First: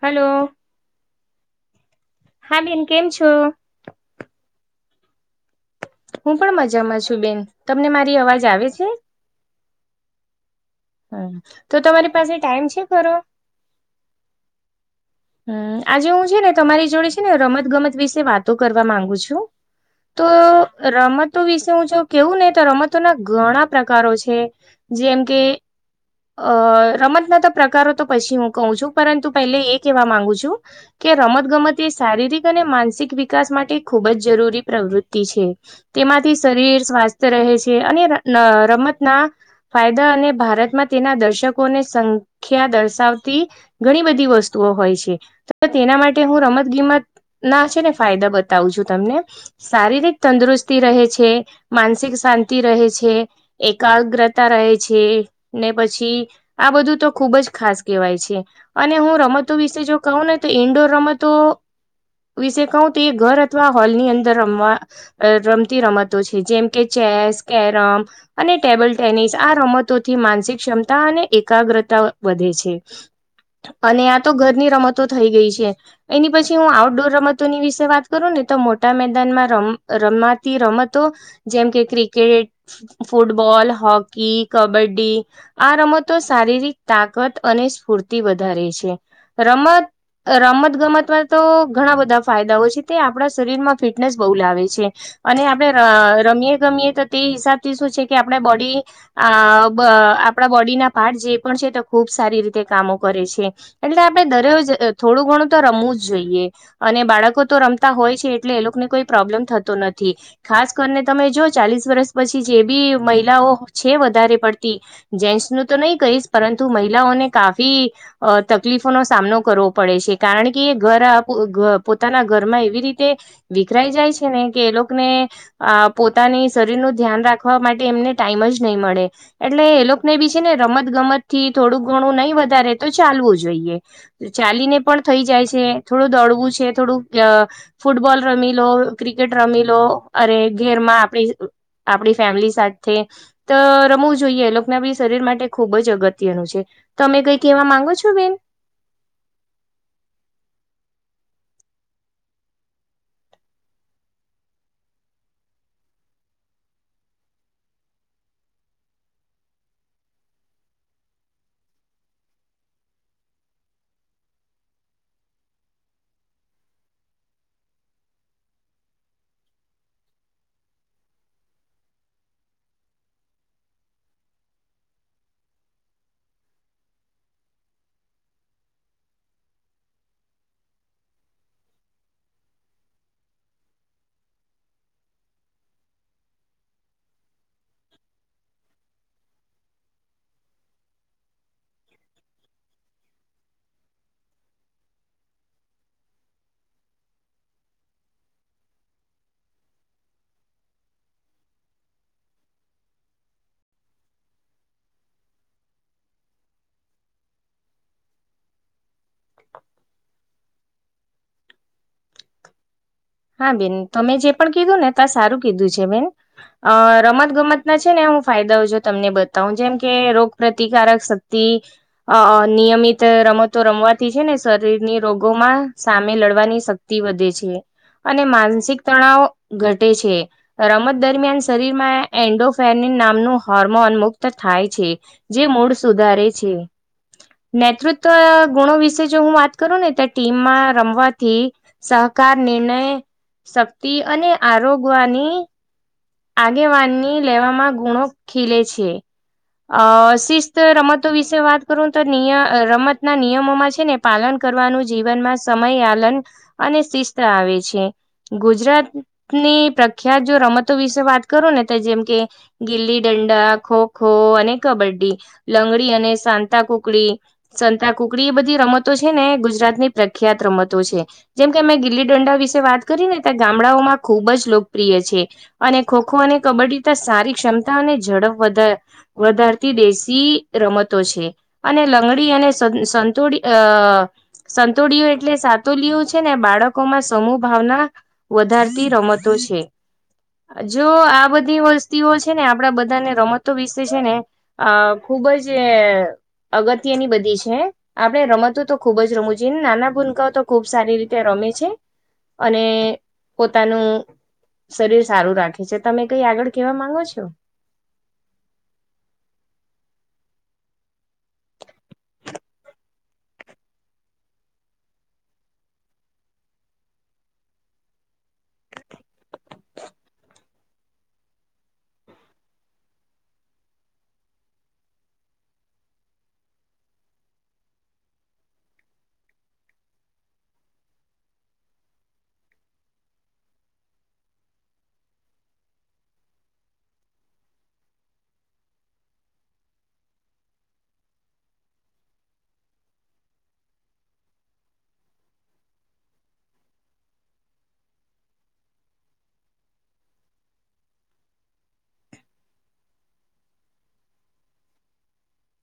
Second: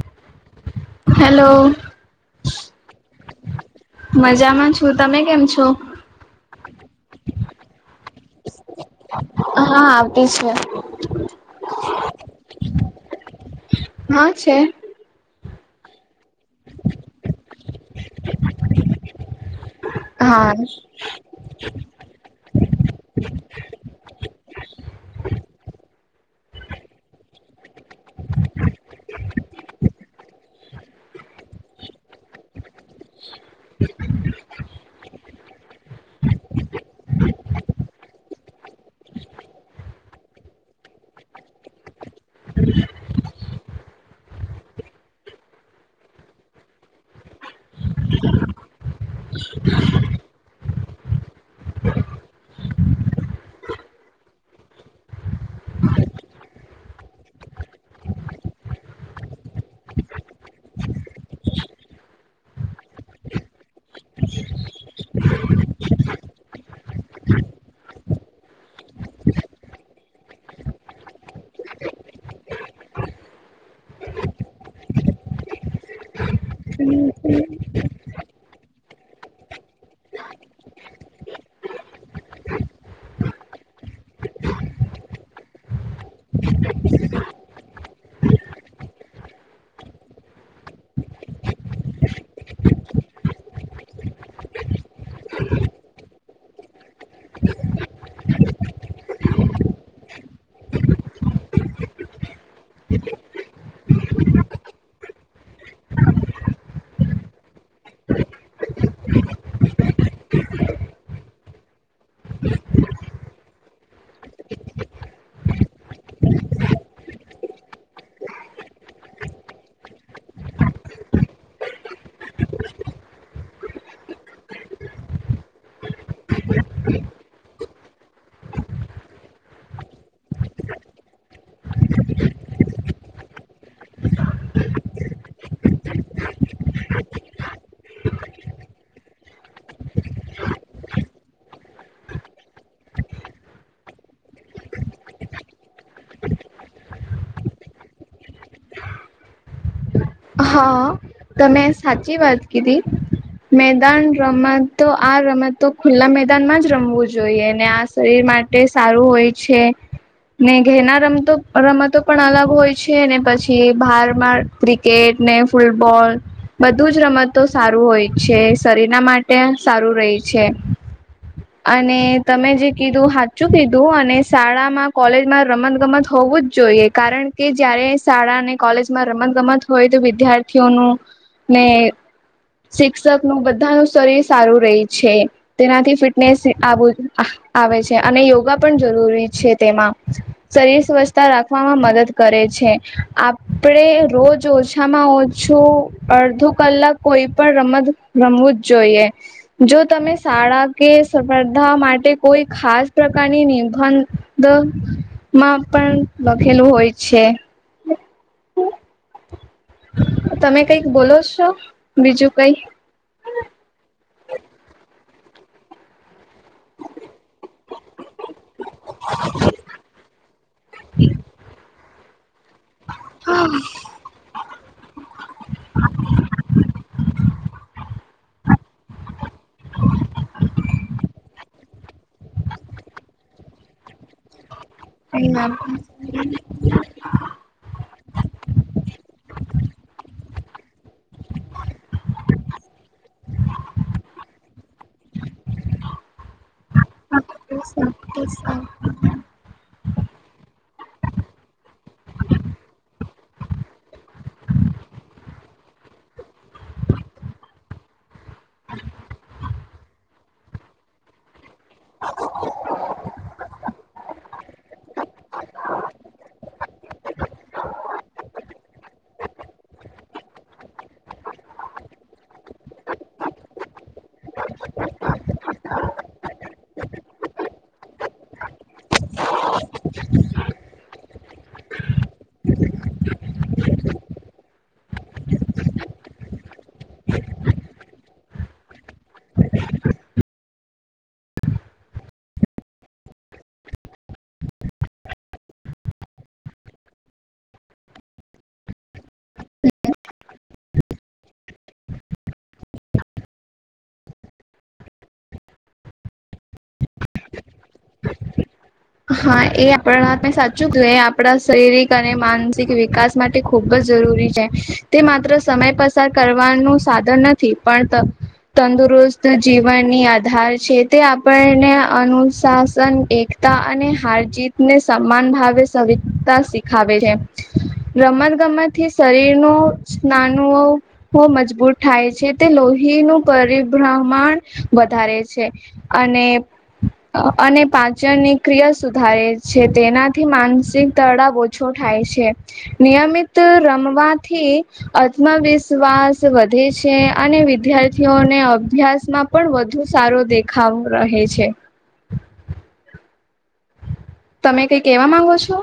Hello. Hello. હા બેન કેમ છો? મજામાં છું, તમે કેમ છો? હું પણ મજામાં છું બેન, તમને મારી અવાજ આવે છે? અહા આવતી છે. હમ્મ તો તમારી પાસે ટાઈમ છે ખરો. હા છે. હમ્મ આજે હું છે ને તમારી જોડે છે ને રમત ગમત વિશે વાતો કરવા માંગુ છું તો હા. રમત તો વિશે હું જો કેવું ને તો રમતો ના ઘણા પ્રકારો છે જેમ કે અ રમતના તો પ્રકારો તો પછી હું કહું છું પરંતુ પહેલે એક કેવા માંગુ છું કે રમત ગમત એ શારીરિક અને માનસિક વિક વિકાસ માટે ખૂબ જ જરૂરી પ્રવૃત તી છે તેમાંથી શરીર સ્વાસ્થ રહે છે અને ર ન રમતના ફાયદા અને ભારતમાં તેના દર્શકોને સંખ્યા દર્શાવતી ઘણી બધી વસ્ તુંઓ હોય છે તો તેના માટે હું રમત ગીમત ના છે ને ફાયદા બતાવું છું તમને શારીરિક તંદુરસ્તી રહે છે, માનસિક શાંતિ રહે છે. એકાગ્રતા રહે છે ને પછી આ બધું તો ખુબ જ ખાસ કેહેવાય છે અને હું રમ તો વિશે જો કહું ને તો ઈન્ડોર રમતો વિશે કહું તો એ ઘર અથવા હોલ ની અંદર રમવા અ રમતી રમતો છે જેમ કે ચેસ કેરમ અને ટેબલ ટેનિસ આ રમતોથી માનસિક ક્ષમતા અને એકાગ્રતા વધે છે અને આ તો ઘરની રમતો થઈ ગઈ છે એની પછી હું આઉટડોર રમતોની વિશે વાત કરું ને તો મોટા મેદાનમાં રમ રમવાતી રમતો જેમ કે ક્રિકેટ ફુટબોલ હોકી કબડ્ડી આ રમતો શારીરિક તાકાત અને સ્ફૂર્તિ વધારે છે રમ રમત ગમતમાં તો ઘણા બધા ફાયદાઓ છે તે આપણા શરીરમાં ફિટનેસ બહુ લાવે છે. અને આપડે ર રમીએ ગમીએ તો તે હિસાબથી શું છે કે આપણે બોડી આ બ આપડા બોડીના પાર્ટ જે પણ છે તે ખૂબ સારી રીતે કામો કરે છે એટલે આપડે દરે થોડું ઘણું તો રમવું જ જોઈએ અને બાળકો તો રમતા હોય છે એટલે એ લોકોને કોઈ પ્રોબ્લેમ થતું નથી ખાસ કરીને તમે જો ચાલીસ વર્ષ પછી જે બી મહિલાઓ છે વધારે પડતી જેન્ટ્સ નું તો નહી કહીશ પરંતુ મહિલાઓને કાફી અ તકલીફોનો સામનો કરવો પડે છે કારણ કે એ ઘર પોતાના ઘરમાં એવી રીતે વિખરાઈ જાય છે ને કે એ લોકોને અ પોતાની શરીરનું ધ્યાન રાખવા માટે એમને ટાઈમ જ નહીં મળે એટલે એ લોકો ને બી છે ને રમત ગમત થી થોડું ઘણું નહીં વધારે તો ચાલવું જ જોઈએ ચાલીને પણ થઈ જાય છે થોડું દડવું છે થોડુંક ફૂટબોલ રમી લો ક્રિકેટ રમી લો અરે ઘેરમાં આપડી આપડી ફેમિલી સાથે ત રમવું જોઈએ એ લોકનાભી શરીર માટે ખૂબ જ અગત્યનું છે તમે કઈ કેવા માંગો છો બેન હા તમે સાચી વાત કીધી મેદાન રમત તો આ રમત તો ખુલ્લા મેદાનમાં જ રમવું જોઈએ ને આ શરીર માટે સારું હોય છે ને ઘેના રમતો રમતો પણ અલગ હોય છે ને પછી બહારમાં ક્રિકેટ ને ફૂટબોલ બધું જ રમતો સારું હોય છે શરીરના માટે સારું રહે છે અને તમે જે કીધું હાચું કીધું અને શાળામાં કોલેજમાં રમત ગમત હોવું જ જોઈએ કારણ કે જયારે શાળા અને કોલેજમાં રમત ગમત હોય તો બી દ્યાર્થીઓનું ને શિક્ષક નું બધા નું શરીર સારું રેય છે તેનાથી ફિટનેસ આવ આવે છે અને યોગા પણ જરૂરી છે તેમાં શરીર સ્વછતા રાખવામાં મદદ કરે છે આપડે રોજ ઓછામાં ઓ છું અડધૂ કલાક કોઈ પણ રમત રમવું જ જોઈએ જો તમે શાળા કે સ્પર્ધા માટે કોઈ ખાસ પ્રકારની નિધન દ માં પણ લખેલું હોય છે તમે કઈક બોલો છો બીજું કઈ હા બેન તમે જે પણ કીધું ને ત્યા સારું કીધું છે બે અ રમત ગમત ના છે ને હું ફાયદાઓ જો તમને બતાવું જેમ કે રોગપ્રતિકારક શક તિ અ નિયમિત રમતો રમત થી છે ને શરીર ની રોગોમાં સામે લડવાની શક્તિ વધે છે અને માનસિક તણાવ ઘટે છે રમત દરમિયાન શરીરમાં એન્ડોફેનિન નામનું હોર્મોન મુક્ત થાય છે કઈ જે મૂળ સુધારે છે નેતૃત્વ ગુણો વિશે જો હું વાત કરું ને તો ટીમમાં રમવાથી સહકાર નિર્ણય શક્તિ અને આરોગવાની આગેવાનની લેવામાં ગુણો ના ખીલે છે અ શિસ્ત રમતો વિશે વાત કરું તો નીય રમતના નિયમોમાં છે ને પાલન કરવાનું જીવનમાં સમયયાલન અને શિસ્ત આવે છે ગુજરાતની પ્રખ્યાત જો રમત તો વિશે વાત કરું ને તો જેમ કે ગિલ્લી દંડા ખોખો અને કબડ્ડી લંગડી અને સાંતા કુકડી સંતા કુકડી એ બધી રમતો છે ને ગુજરાત ની પ્રખ્યાત રમતો છે જેમ કે મે ગીલી દંડા વિશે વાત કરી ને ત્યાં ગામડાઓમાં ખૂબ જ લોકપ્રિય છે અને ખોખો અને કબડ્ડી ત સારી ક્ષમતા અને ઝડપ વધારે વધારતી દેશી રમતો છે અને લંગડી અને. સ સંતોડી આહ. સંતુળિયઓ એટલે સાતુલું છે ને બાળકો માં સમૂહ ભાવના. વધારતી રમતો છે. જો આ બધી વસ્તીઓ છે ને આપડા બધાને રમતો વિશે છે ને. અ ખુબ જ અગત્યની બધી છે. આપડણે રમતું તો ખુબ જ રમું જોએ નાના ભૂનકાઓ તો ખુબ સારી રીતે રમે છે. અને પોતાનું શરીર. સારું રાખે છે તમે કઈ આગળ કેવા માંગો છો. . [inaudible] હા એ આપણા હા મે સાચું હતું એ આપણા શરીરિક અને માનસિક વિકાસ. માટે ખૂબ જ જરૂરી છે તે માત્ર સમય પસાર કરવાનું સાધન નથી પણ. તંદુરસ્ત જીવનની આધાર છે તે આપણને. અનુશાસન એકતા અને હાર જીતને સમાન ભાવે સવતા શી. ખાવે છે રમત ગમતથી શરીર ન સ્નાનુઓ. મજબૂત થાય છે તે લોહીનુંું પરિભ્રમણ વધારે છે. અને. અને પાચનની ક્રિયા સુધારે છે તેનાથી માનસિક તડાવ. ઓછો થાય છે નિયમિત રમવાથી. આત્મવિશ્વાસ વધે છે અને વિદ્યાર્થીઓને અભ્યાસમાં. પણ વધુ સારો દેખાવ રહે છે. તમે કઈ કેવા માંગો છો.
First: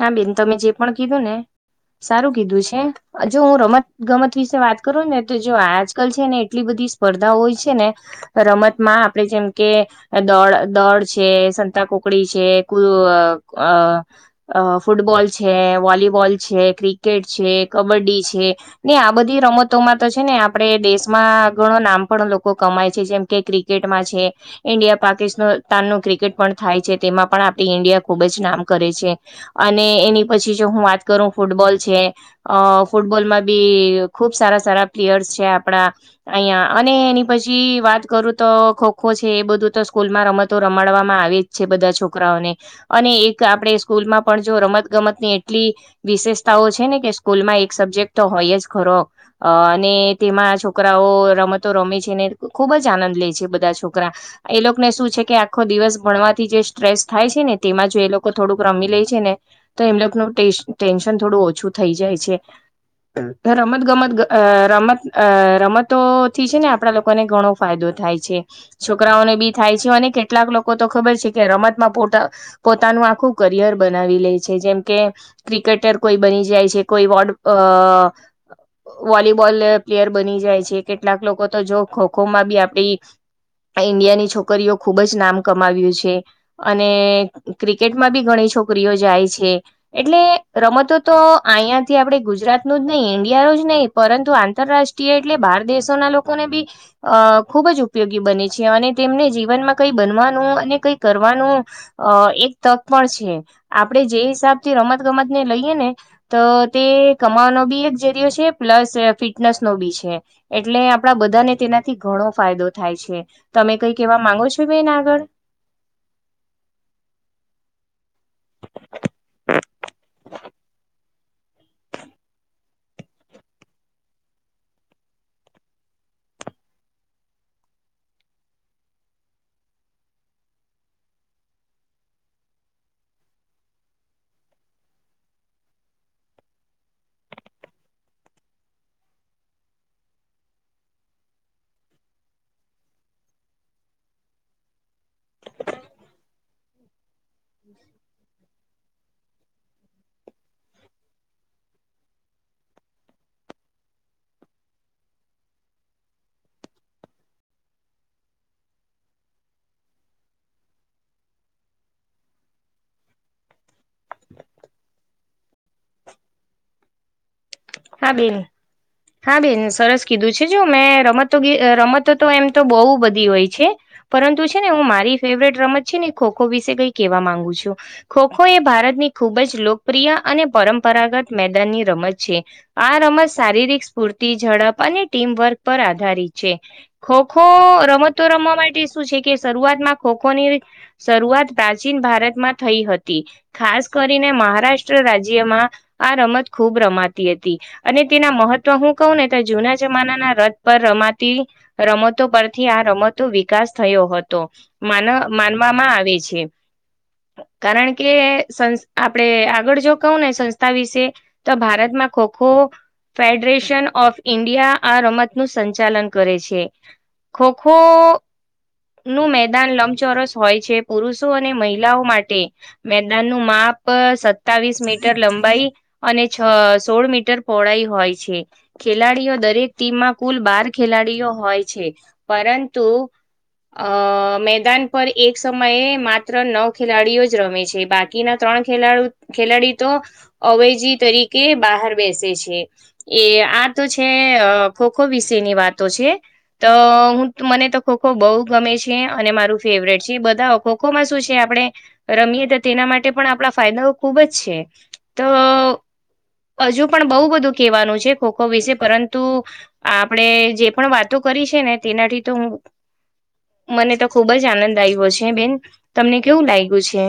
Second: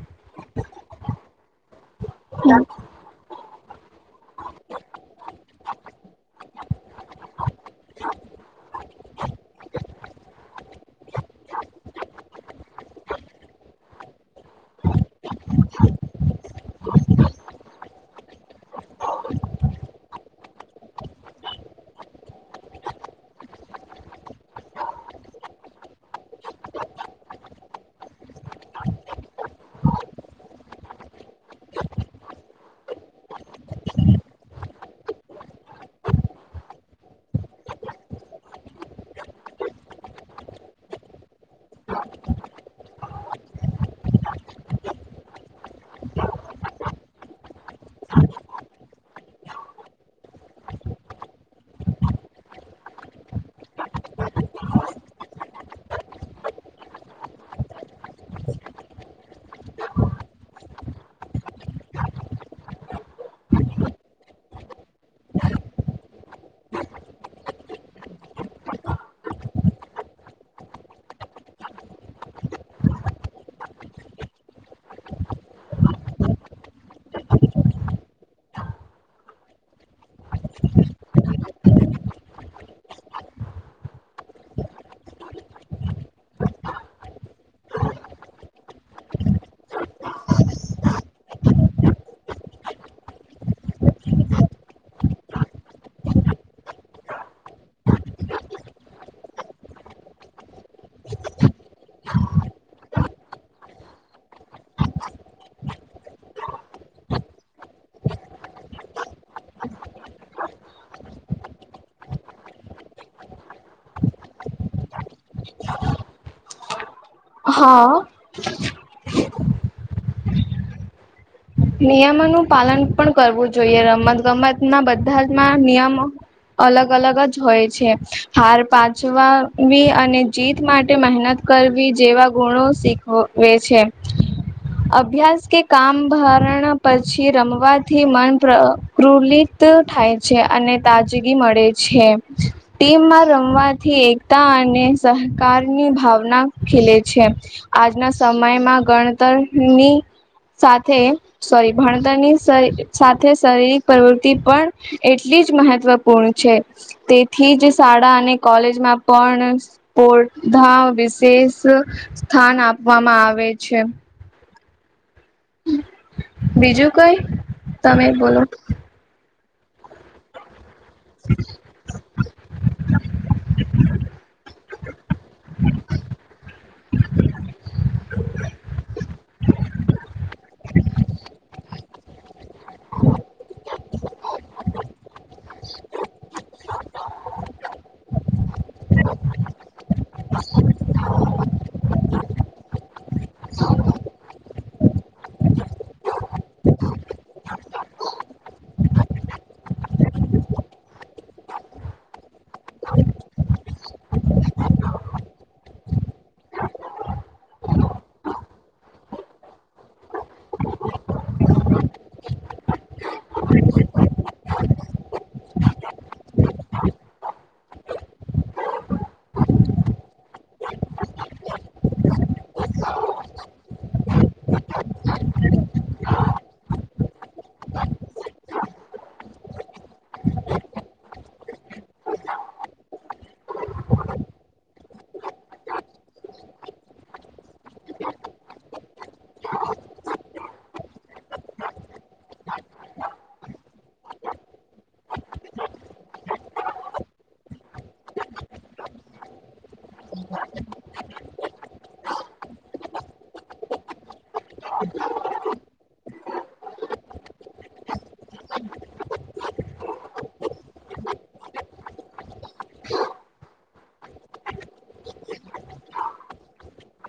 હા બેન તમે જે પણ કીધું ને સારું કીધું છે. જો હું રમત ગમત વિશે વાત કરું ને તો જો આજકાલ છે ને એટલી બધી. સ્પર્ધા હોય છે ને રમતમાં આપણે જેમ કે. દોડ દોડ છે સંતા કોકડી છે કુ અ. અ ફૂટબોલ છે વોલીબોલ છે ક્રિકેટ છે કબડ્ડી છે. ને આ બધી રમતોમાં તો છે ને આપડે દેશમાં ઘણો નામ પણ લોકો કમાય છે જેમ કે ક્રિક. ્રિકટ છે ઇન્ડિયા પાકિસ્તાન ક્રિકેટ. થાય છે તેમાં પણ આપણી ઇન્ડિયા ખુબ જ નામ કરે છે અને એની પછી જો હું વાત. કરું ફૂટબોલ છે અ ફૂટબોલ માં બી ખુબ સારા સારા. પ્લેયર્સ છે આપણા. અહં અને એની પછી વાત કરું તો ખોખો છે એ બધું તો સ્કૂલ માં રમતો રમાડવામાં આવે. છે બધા છોકરાઓને અને એક આપણે સ્કૂલ માં પણ જો રમત ગમત ની એટલી. વિશેષતાઓ છે ને કે સ્કૂલ માં એક સબ્જેક્ટ તો હોય જ ખરો. અ અને તેમાં છોકરાઓ રમતો રમે છે ને ખુબ જ આનંદ લે છે બધા છોકરા. એ લોકોને શું છે કે આખો દિવસ ભણવાથી જે સ્ટ્રેસ થાય છે ને તેમાં જો એ લોકો થોડુંક. રમી લે છે ને તો એમ લોકોનું ટેન્શન થોડું ઓછું થઈ જાય છે. રમત ગમત રમત રમતો થી છે ને આપડા લોકોને ઘણો. ફાયદો થાય છે છોકરાઓને બી થાય છે અને કેટલાક લોકો તો ખબર છે કે રમતમાં પો પોતાનું આખું કરિયર બનાવી લે છે જેમ કે. ક્રિકેટર કોઈ બની જાય છે કોઈ વોર્ડ અ. વોલીબોલ પ્લેયર બની જાય છે કેટલાક લોકો તો જો ખોખોમાં બી આપડી. ઇન્ડિયાની છોકરીઓ ખુબ જ નામ કમાવ્યું છે અને ક્રિકેટ. માં બી ઘણી છોકરીઓ જાય છે. એટલે રમતો તો અહીયા થી આપડે ગુજરાત નુ જ નહી ઈન્ડિયા ન જ નહી. પરંતુ આંતરરાષ્ટ્રીય એટલે બહાર દેશોના લોકોને બી. અ ખૂબ જ ઉપયોગી બને છે અને તેમને જીવનમાં કઈ બનવાનું અને કઈ કરવાનું. અ એક તક પણ છે આપણેે જે હિસાબ થી રમત ગમત ને લઈએ ને. તો તે કમાવાનો બી એક જરિયો છે પ્લસ ફિટનેસ નો બી છે. એટલે આપણા બધાને તેનાથી ઘણો ફાયદો થાય છે. તમે કઈ કેવા માંગો છો બેન આગળ. [unintelligible] હા. હ [unintelligible] નિયમોનું પાલન પણ કરવું જોઈએ રમત ગમતમાં બધામાં નિયમો. અલગ અલગ જ હોય છે હાર પાચવાવી અને જીત માટે મહેનત. કરવી જેવા ગુણો શીખવે છે અભ્યાસ કે કામ ભાર. પછી રમવાથી મન પ્રકુલિત થાય છે અને તાજગી મળે. છે ટીમમાં રમવાથી એકતા અને સહકારની ભાવના ખીલે છે આજના સમયમાં ગણ તર ની સાથે. સોરી ભણતરની સ‌ઇ સાથે શારીરિક પ્રવૃતિ પણ એટલી જ મહત્વપૂર્ણ છે. તેથી જ શાળા અને કોલેજમાં પણ પોઘા [inaudible] બધા વિશેષ સ્થાન આપવામાં આવે છે. બીજું કઈ. તમે હા બોલો બેન હા બેન સરસ. કીધું છે જો મેં રમતો ભી રમતો તો એમ તો બહુ બધી હોય છે. પરંતુ છે ને હું મારી ફેવરેટ રમત છે ને ખો ખો વિશે કઈ કેહેવા માંગુ છું. ખોખો એ ભારતની ખૂબ જ લોકપ્રિય અને પરંપરાગત મેદાનની રમત છે. આ રમત શારીરિક સ્ફૂર્તિ ઝડપ અને ટીમવર્ક પર આધારિત છે. ખોખો રમતો રમવા માટે શું છે કે શરૂઆતમાં ખોખોની. શરૂઆત પ્રાચીન ભારતમાં થઈ હતી ખાસ કરીને મહારાષ્ટ્ર રા્ટ રાજ્યમાં આ રમત ખૂબ રમાતી હતી. અને તેના મહત્વ હું કહું ને તો જૂના જમાનાના રથ પર રમાતી. રમતો પરથી આ રમતો વિકાસ થયો હતો. માન માનવામાં આવે છે. કારણ કે સં આપડે આગળ જો કહું ને સંસ્થા વિશે. તો ભારતમાં ખોખો. ખો ફેડરેશન ઓફ ઇન્ડિયા આ રમત નું સંચાલન કરે છે. ખો ખો. નું મેદાન લંબચોરસ હોય છે પુરુષો અને મહિલાઓ માટે. મેદાનનું માપ સતાવીસ મીટર લંબાઈ અને છ સોળ મી. મીટર પહોળાઈ હોય છે. ખેલાડીઓ દરેક ટીમમાં કુલ બાર ખેલાડીઓ હોય છે પરંતુ અ મેદાન પર એક સમયે માત્ર નવ ખેલાડીઓ જ રમે છે બા. કી ના ત્રણ ખેલાડુ ખેલાડી તો અવૈજી તરીકે બહાર બેસે છે. એ આ તો છે અ ખો ખો વિશેની વાતો છે. તો હું મને તો ખોખો બહુ ગમે છે અને મારું ફેવરેટ છે બધા ખોખોમાં શું છે આપણે રમીએ તો તેના માટે પણ આપણા ફાયદાઓ ખુબ જ છે તો. હજુ પણ બહુ બધું કહેવાનું છે ખો ખો વિશે પરંતુ. આપણે જે પણ વાતો કરી છે ને તેનાથી તો હું. મને તો ખુબ જ આનંદ આવ્યો છે બેન તમને કેવું લાગ્યું છે.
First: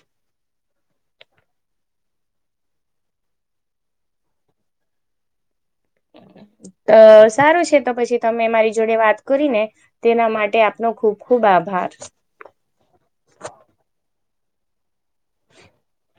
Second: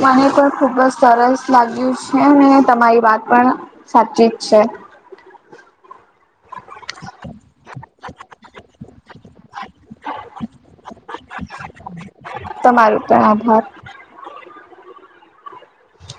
મને પણ ખુબ જ સરસ લાગ્યું છે ને તમારી વાત પણ સાચી જ છે. અ સારું છે તો પછી તમે મારી જોડે વાત કરી ને તેના માટે આપનો ખુબ ખુબ આભાર. તમારું પણ આભાર. [unintelligible]